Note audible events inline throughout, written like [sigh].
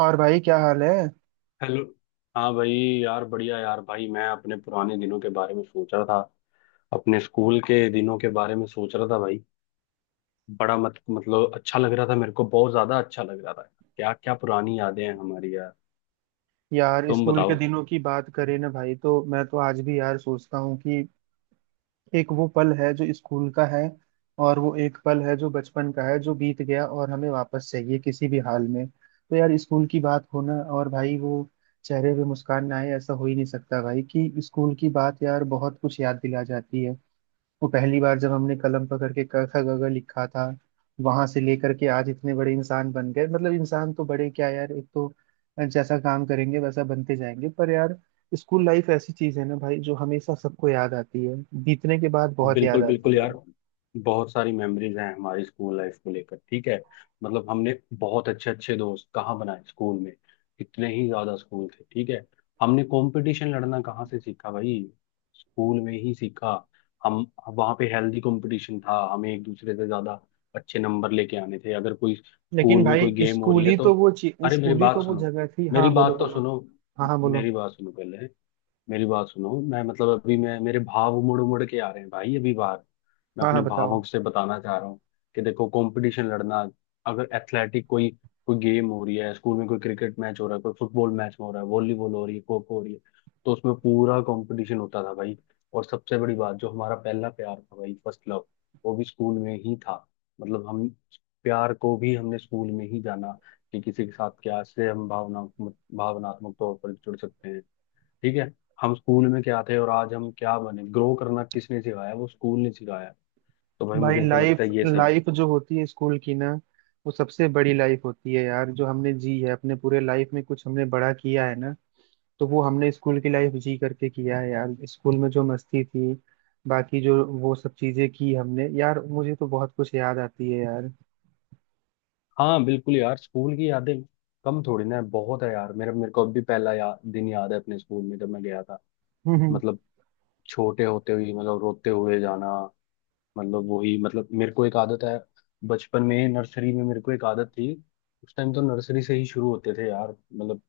और भाई क्या हाल है? हेलो। हाँ भाई। यार बढ़िया यार, भाई मैं अपने पुराने दिनों के बारे में सोच रहा था, अपने स्कूल के दिनों के बारे में सोच रहा था भाई। बड़ा मत मतलब अच्छा लग रहा था, मेरे को बहुत ज्यादा अच्छा लग रहा था। क्या क्या पुरानी यादें हैं हमारी यार। यार तुम स्कूल के बताओ। दिनों की बात करें ना भाई, तो मैं तो आज भी यार सोचता हूँ कि एक वो पल है जो स्कूल का है और वो एक पल है जो बचपन का है, जो बीत गया और हमें वापस चाहिए किसी भी हाल में। तो यार स्कूल की बात हो ना, और भाई वो चेहरे पे मुस्कान ना आए ऐसा हो ही नहीं सकता भाई, कि स्कूल की बात यार बहुत कुछ याद दिला जाती है। वो पहली बार जब हमने कलम पकड़ के क ख ग घ लिखा था, वहां से लेकर के आज इतने बड़े इंसान बन गए। मतलब इंसान तो बड़े क्या यार, एक तो जैसा काम करेंगे वैसा बनते जाएंगे, पर यार स्कूल लाइफ ऐसी चीज है ना भाई जो हमेशा सबको याद आती है, बीतने के बाद बहुत याद बिल्कुल, बिल्कुल आती है। यार, बहुत सारी मेमोरीज हैं हमारी स्कूल लाइफ को लेकर। ठीक है। मतलब हमने बहुत अच्छे अच्छे दोस्त कहाँ बनाए स्कूल में। कितने ही ज्यादा स्कूल थे। ठीक है। हमने कंपटीशन लड़ना कहाँ से सीखा भाई? स्कूल में ही सीखा। हम, वहाँ पे हेल्दी कंपटीशन था, हमें एक दूसरे से ज्यादा अच्छे नंबर लेके आने थे। अगर कोई लेकिन स्कूल में कोई भाई गेम हो रही है तो। अरे मेरी स्कूल ही तो बात वो सुनो। जगह थी। मेरी हाँ, बोलो बात तो बोलो। सुनो। हाँ हाँ, बोलो। मेरी बात सुनो पहले। मेरी बात सुनो, मैं मतलब अभी, मैं, मेरे भाव उमड़ उमड़ के आ रहे हैं भाई, अभी बाहर। मैं हाँ अपने हाँ, बताओ। भावों से बताना चाह रहा हूँ कि देखो, कंपटीशन लड़ना, अगर एथलेटिक कोई, कोई गेम हो रही है स्कूल में, कोई क्रिकेट मैच हो रहा है, कोई फुटबॉल मैच हो रहा है, वॉलीबॉल हो रही है, खो खो हो रही है, तो उसमें पूरा कंपटीशन होता था भाई। और सबसे बड़ी बात, जो हमारा पहला प्यार था भाई, फर्स्ट लव, वो भी स्कूल में ही था। मतलब हम, प्यार को भी हमने स्कूल में ही जाना, कि किसी के साथ क्या से हम भावनात्मक तौर पर जुड़ सकते हैं। ठीक है। हम स्कूल में क्या थे और आज हम क्या बने, ग्रो करना किसने सिखाया? वो स्कूल ने सिखाया। तो भाई, भाई मुझे तो लगता लाइफ है ये सब। लाइफ जो होती है स्कूल की ना, वो सबसे बड़ी लाइफ होती है यार, जो हमने जी है। अपने पूरे लाइफ में कुछ हमने बड़ा किया है ना, तो वो हमने स्कूल की लाइफ जी करके किया है। यार स्कूल में जो मस्ती थी, बाकी जो वो सब चीजें की हमने यार, मुझे तो बहुत कुछ याद आती है यार। हाँ बिल्कुल यार, स्कूल की यादें कम थोड़ी ना है, बहुत है यार, मेरा मेरे को अब भी पहला दिन याद है अपने स्कूल में जब मैं गया था। मतलब [laughs] छोटे होते हुए, मतलब रोते हुए जाना, मतलब वही, मतलब मेरे को एक आदत है। बचपन में नर्सरी में मेरे को एक आदत थी। उस टाइम तो नर्सरी से ही शुरू होते थे यार, मतलब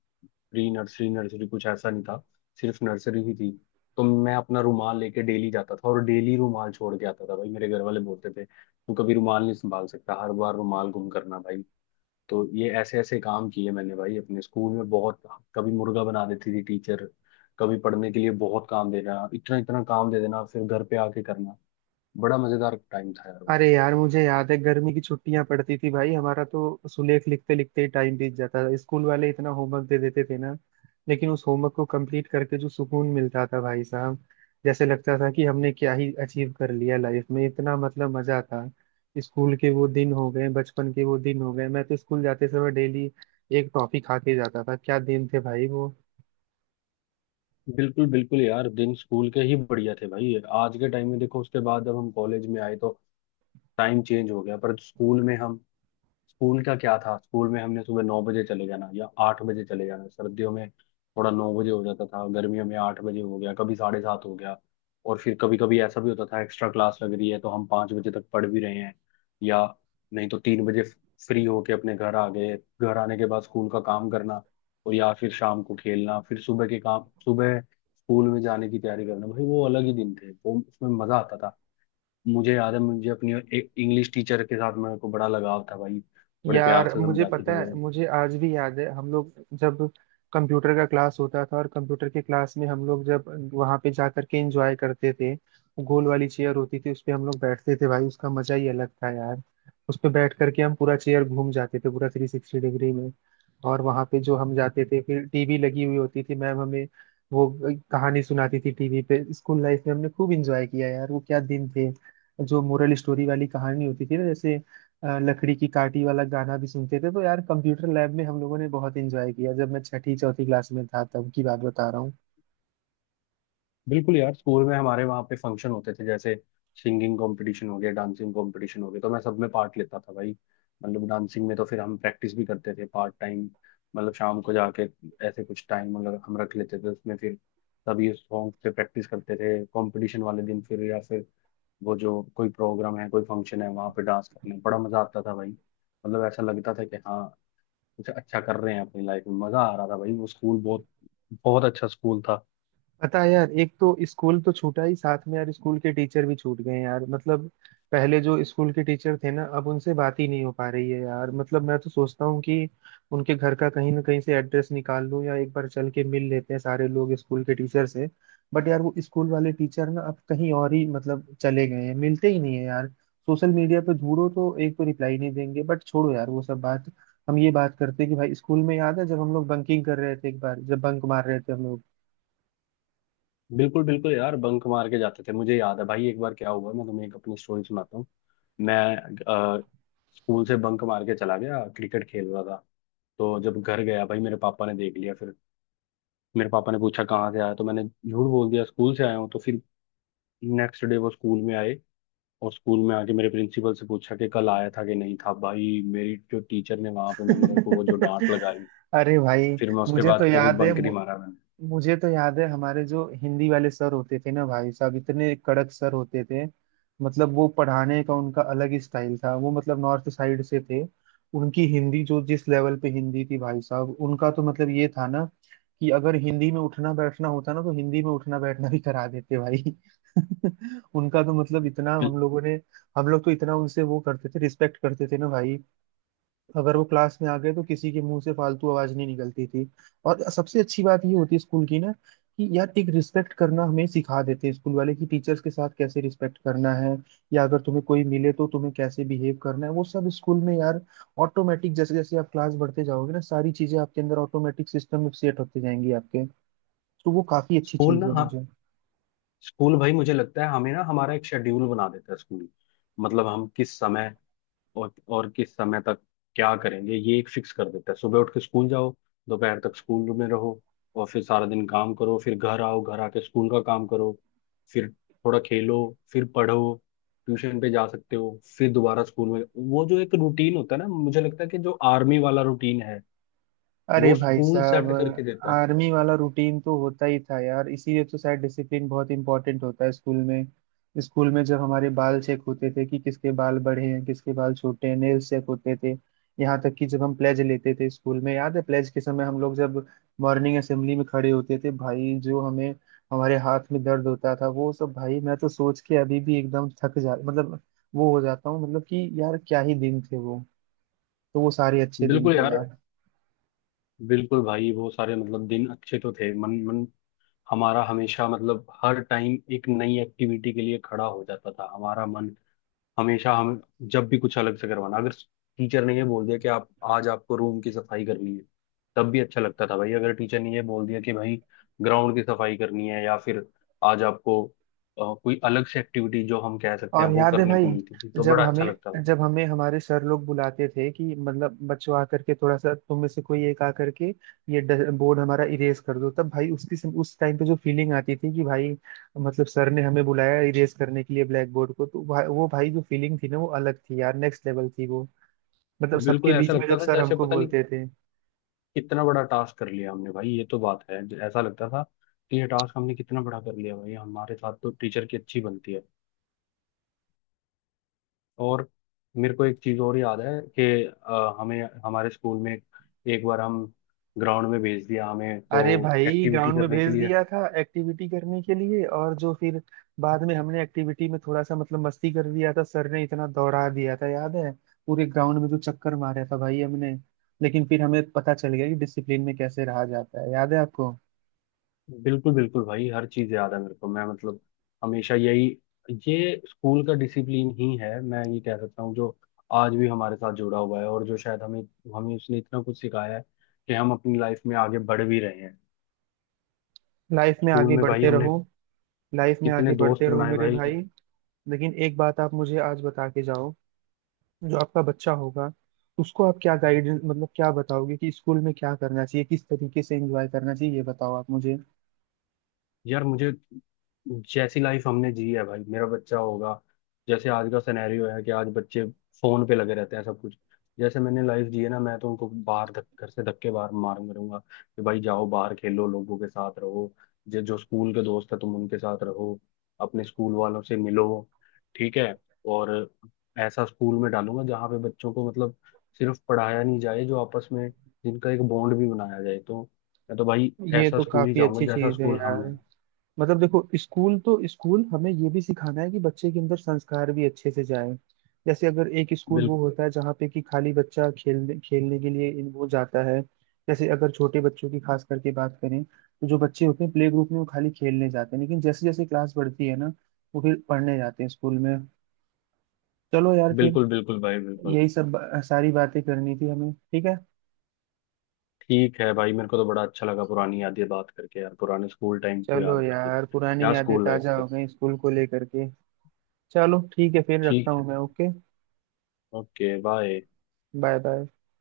प्री नर्सरी, नर्सरी कुछ ऐसा नहीं था, सिर्फ नर्सरी ही थी। तो मैं अपना रुमाल लेके डेली जाता था और डेली रुमाल छोड़ के आता था भाई। मेरे घर वाले बोलते थे तू कभी रुमाल नहीं संभाल सकता, हर बार रुमाल गुम करना भाई। तो ये ऐसे ऐसे काम किए मैंने भाई अपने स्कूल में बहुत। कभी मुर्गा बना देती थी टीचर, कभी पढ़ने के लिए बहुत काम देना, इतना इतना काम दे देना फिर घर पे आके करना। बड़ा मजेदार टाइम था यार वो। अरे यार, मुझे याद है गर्मी की छुट्टियां पड़ती थी भाई, हमारा तो सुलेख लिखते लिखते ही टाइम बीत जाता था, स्कूल वाले इतना होमवर्क दे देते थे ना। लेकिन उस होमवर्क को कंप्लीट करके जो सुकून मिलता था भाई साहब, जैसे लगता था कि हमने क्या ही अचीव कर लिया लाइफ में, इतना मतलब मजा था। स्कूल के वो दिन हो गए, बचपन के वो दिन हो गए, मैं तो स्कूल जाते समय डेली एक टॉफी खा के जाता था, क्या दिन थे भाई वो। बिल्कुल, बिल्कुल यार, दिन स्कूल के ही बढ़िया थे भाई। आज के टाइम में देखो, उसके बाद जब हम कॉलेज में आए तो टाइम चेंज हो गया, पर स्कूल में हम, स्कूल का क्या था, स्कूल में हमने सुबह 9 बजे चले जाना या 8 बजे चले जाना, सर्दियों में थोड़ा 9 बजे हो जाता था, गर्मियों में 8 बजे हो गया, कभी 7:30 हो गया। और फिर कभी कभी ऐसा भी होता था एक्स्ट्रा क्लास लग रही है तो हम 5 बजे तक पढ़ भी रहे हैं, या नहीं तो 3 बजे फ्री होके अपने घर आ गए। घर आने के बाद स्कूल का काम करना, और या फिर शाम को खेलना, फिर सुबह के काम, सुबह स्कूल में जाने की तैयारी करना भाई। वो अलग ही दिन थे, वो उसमें मजा आता था। मुझे याद है, मुझे अपनी एक इंग्लिश टीचर के साथ मेरे को बड़ा लगाव था भाई, बड़े प्यार यार से मुझे समझाती थी पता है, बड़े। मुझे आज भी याद है हम लोग जब कंप्यूटर का क्लास होता था, और कंप्यूटर के क्लास में हम लोग जब वहां पे जा करके एंजॉय करते थे, गोल वाली चेयर होती थी उस पे हम लोग बैठते थे भाई, उसका मजा ही अलग था यार। उस पे बैठ करके हम पूरा चेयर घूम जाते थे, पूरा 360 डिग्री में। और वहां पे जो हम जाते थे, फिर टीवी लगी हुई होती थी, मैम हमें वो कहानी सुनाती थी टीवी पे। स्कूल लाइफ में हमने खूब एंजॉय किया यार, वो क्या दिन थे। जो मोरल स्टोरी वाली कहानी होती थी ना, जैसे लकड़ी की काटी वाला गाना भी सुनते थे, तो यार कंप्यूटर लैब में हम लोगों ने बहुत एंजॉय किया। जब मैं छठी चौथी क्लास में था तब की बात बता रहा हूँ। बिल्कुल यार, स्कूल में हमारे वहाँ पे फंक्शन होते थे, जैसे सिंगिंग कंपटीशन हो गया, डांसिंग कंपटीशन हो गया, तो मैं सब में पार्ट लेता था भाई। मतलब डांसिंग में तो फिर हम प्रैक्टिस भी करते थे पार्ट टाइम, मतलब शाम को जाके ऐसे कुछ टाइम मतलब हम रख लेते थे, उसमें फिर सभी सॉन्ग पे प्रैक्टिस करते थे कंपटीशन वाले दिन, फिर या फिर वो जो कोई प्रोग्राम है कोई फंक्शन है, वहाँ पे डांस करने में बड़ा मजा आता था भाई, मतलब ऐसा लगता था कि हाँ, कुछ अच्छा कर रहे हैं अपनी लाइफ में। मजा आ रहा था भाई, वो स्कूल बहुत, बहुत अच्छा स्कूल था। पता है यार, एक तो स्कूल तो छूटा ही, साथ में यार स्कूल के टीचर भी छूट गए हैं यार। मतलब पहले जो स्कूल के टीचर थे ना, अब उनसे बात ही नहीं हो पा रही है यार। मतलब मैं तो सोचता हूँ कि उनके घर का कहीं ना कहीं से एड्रेस निकाल लूँ, या एक बार चल के मिल लेते हैं सारे लोग स्कूल के टीचर से। बट यार वो स्कूल वाले टीचर ना अब कहीं और ही मतलब चले गए हैं, मिलते ही नहीं है यार। सोशल मीडिया पे ढूंढो तो एक तो रिप्लाई नहीं देंगे। बट छोड़ो यार वो सब बात, हम ये बात करते हैं कि भाई स्कूल में याद है जब हम लोग बंकिंग कर रहे थे, एक बार जब बंक मार रहे थे हम लोग। बिल्कुल, बिल्कुल यार, बंक मार के जाते थे, मुझे याद है भाई। एक बार क्या हुआ, मैं तुम्हें एक अपनी स्टोरी सुनाता हूँ। मैं अ, स्कूल से बंक मार के चला गया, क्रिकेट खेल रहा था। तो जब घर गया भाई, मेरे पापा ने देख लिया। फिर मेरे पापा ने पूछा कहाँ से आया, तो मैंने झूठ बोल दिया स्कूल से आया हूँ। तो फिर नेक्स्ट डे वो स्कूल में आए, और स्कूल में आके मेरे प्रिंसिपल से पूछा कि कल आया था कि नहीं था। भाई, मेरी जो टीचर ने वहां पे, मतलब मेरे को वो जो डांट [laughs] लगाई। अरे भाई, फिर मैं उसके मुझे तो बाद कभी याद है बंक नहीं मारा मैंने। मुझे तो याद है हमारे जो हिंदी वाले सर होते थे ना भाई साहब, इतने कड़क सर होते थे। मतलब वो पढ़ाने का उनका अलग ही स्टाइल था, वो मतलब नॉर्थ साइड से थे। उनकी हिंदी जो जिस लेवल पे हिंदी थी भाई साहब, उनका तो मतलब ये था ना कि अगर हिंदी में उठना बैठना होता ना, तो हिंदी में उठना बैठना भी करा देते भाई। [laughs] उनका तो मतलब इतना हम लोग तो इतना उनसे वो करते थे, रिस्पेक्ट करते थे ना भाई। अगर वो क्लास में आ गए तो किसी के मुंह से फालतू आवाज नहीं निकलती थी। और सबसे अच्छी बात ये होती है स्कूल की ना, कि यार एक रिस्पेक्ट करना हमें सिखा देते हैं स्कूल वाले, कि टीचर्स के साथ कैसे रिस्पेक्ट करना है, या अगर तुम्हें कोई मिले तो तुम्हें कैसे बिहेव करना है, वो सब स्कूल में यार ऑटोमेटिक जैसे जैसे आप क्लास बढ़ते जाओगे ना, सारी चीजें आपके अंदर ऑटोमेटिक सिस्टम में सेट होती जाएंगी आपके। तो वो काफी अच्छी स्कूल चीज ना, है हाँ। मुझे। स्कूल भाई मुझे लगता है हमें ना, हमारा एक शेड्यूल बना देता है स्कूल, मतलब हम किस समय और किस समय तक क्या करेंगे, ये एक फिक्स कर देता है। सुबह उठ के स्कूल जाओ, दोपहर तक स्कूल में रहो, और फिर सारा दिन काम करो, फिर घर आओ, घर आके स्कूल का काम करो, फिर थोड़ा खेलो, फिर पढ़ो, ट्यूशन पे जा सकते हो, फिर दोबारा स्कूल में। वो जो एक रूटीन होता है ना, मुझे लगता है कि जो आर्मी वाला रूटीन है, अरे वो भाई स्कूल साहब, सेट करके देता है। आर्मी वाला रूटीन तो होता ही था यार, इसीलिए तो शायद डिसिप्लिन बहुत इंपॉर्टेंट होता है स्कूल में। स्कूल में जब हमारे बाल चेक होते थे कि किसके बाल बड़े हैं किसके बाल छोटे हैं, नेल्स चेक होते थे, यहाँ तक कि जब हम प्लेज लेते थे स्कूल में। याद है? प्लेज के समय हम लोग जब मॉर्निंग असेंबली में खड़े होते थे भाई, जो हमें हमारे हाथ में दर्द होता था वो सब भाई, मैं तो सोच के अभी भी एकदम थक जा मतलब वो हो जाता हूँ, मतलब कि यार क्या ही दिन थे वो। तो वो सारे अच्छे दिन बिल्कुल थे यार, यार। बिल्कुल भाई, वो सारे, मतलब, दिन अच्छे तो थे। मन मन हमारा हमेशा, मतलब हर टाइम एक नई एक्टिविटी के लिए खड़ा हो जाता था हमारा मन। हमेशा हम जब भी कुछ अलग से करवाना, अगर टीचर ने ये बोल दिया कि आप आज आपको रूम की सफाई करनी है, तब भी अच्छा लगता था भाई। अगर टीचर ने ये बोल दिया कि भाई ग्राउंड की सफाई करनी है, या फिर आज आपको कोई अलग से एक्टिविटी, जो हम कह सकते हैं, और वो याद है करने भाई, को मिलती थी, तो जब बड़ा अच्छा हमें लगता था। जब हमें हमारे सर लोग बुलाते थे कि मतलब बच्चों, आकर के थोड़ा सा तुम में से कोई एक आकर के ये बोर्ड हमारा इरेज कर दो, तब भाई उस टाइम पे जो फीलिंग आती थी कि भाई मतलब सर ने हमें बुलाया इरेज करने के लिए ब्लैक बोर्ड को, तो वो भाई जो फीलिंग थी ना, वो अलग थी यार, नेक्स्ट लेवल थी वो। मतलब बिल्कुल सबके ऐसा बीच में लगता जब था सर जैसे हमको पता नहीं बोलते थे। कितना बड़ा टास्क कर लिया हमने भाई, ये तो बात है ऐसा लगता था कि ये टास्क हमने कितना बड़ा कर लिया भाई। हमारे साथ तो टीचर की अच्छी बनती है। और मेरे को एक चीज और याद है कि हमें हमारे स्कूल में एक बार हम ग्राउंड में भेज दिया हमें, तो अरे भाई, एक्टिविटी ग्राउंड में करने के भेज लिए। दिया था एक्टिविटी करने के लिए, और जो फिर बाद में हमने एक्टिविटी में थोड़ा सा मतलब मस्ती कर दिया था, सर ने इतना दौड़ा दिया था याद है, पूरे ग्राउंड में जो चक्कर मारा था भाई हमने। लेकिन फिर हमें पता चल गया कि डिसिप्लिन में कैसे रहा जाता है, याद है आपको? बिल्कुल, बिल्कुल भाई, हर चीज याद है मेरे को, मैं मतलब हमेशा यही, ये स्कूल का डिसिप्लिन ही है, मैं ये कह सकता हूँ, जो आज भी हमारे साथ जुड़ा हुआ है, और जो शायद हमें हमें उसने इतना कुछ सिखाया है कि हम अपनी लाइफ में आगे बढ़ भी रहे हैं। लाइफ में स्कूल आगे में भाई बढ़ते हमने रहो। लाइफ में कितने आगे बढ़ते दोस्त रहो बनाए मेरे भाई। भाई। लेकिन एक बात आप मुझे आज बता के जाओ, जो आपका बच्चा होगा उसको आप क्या गाइडेंस, मतलब क्या बताओगे कि स्कूल में क्या करना चाहिए, किस तरीके से एंजॉय करना चाहिए, ये बताओ आप मुझे। यार मुझे, जैसी लाइफ हमने जी है भाई मेरा बच्चा होगा, जैसे आज का सिनेरियो है कि आज बच्चे फोन पे लगे रहते हैं सब कुछ, जैसे मैंने लाइफ जी है ना, मैं तो उनको बाहर घर से धक्के बाहर मार करूंगा कि भाई जाओ बाहर खेलो, लोगों के साथ रहो। जो जो स्कूल के दोस्त है तुम उनके साथ रहो, अपने स्कूल वालों से मिलो। ठीक है। और ऐसा स्कूल में डालूंगा जहाँ पे बच्चों को, मतलब सिर्फ पढ़ाया नहीं जाए, जो आपस में, जिनका एक बॉन्ड भी बनाया जाए। तो मैं तो भाई ये ऐसा तो स्कूल ही काफी जाऊंगा अच्छी जैसा चीज है स्कूल यार। हमने। मतलब देखो, स्कूल तो स्कूल हमें ये भी सिखाना है कि बच्चे के अंदर संस्कार भी अच्छे से जाए। जैसे अगर एक स्कूल बिल, वो होता है जहाँ पे कि खाली बच्चा खेलने खेलने के लिए वो जाता है। जैसे अगर छोटे बच्चों की खास करके बात करें तो जो बच्चे होते हैं प्ले ग्रुप में वो खाली खेलने जाते हैं, लेकिन जैसे जैसे क्लास बढ़ती है ना वो फिर पढ़ने जाते हैं स्कूल में। चलो यार फिर बिल्कुल, बिल्कुल भाई, बिल्कुल। यही सब सारी बातें करनी थी हमें, ठीक है। ठीक है भाई, मेरे को तो बड़ा अच्छा लगा पुरानी यादें बात करके यार, पुराने स्कूल टाइम को चलो याद करके यार, पुरानी क्या यादें स्कूल लाइफ ताजा हो थी। गई स्कूल को लेकर के। चलो, ठीक है फिर, रखता ठीक है। हूँ मैं, okay. Okay. Bye. Bye bye.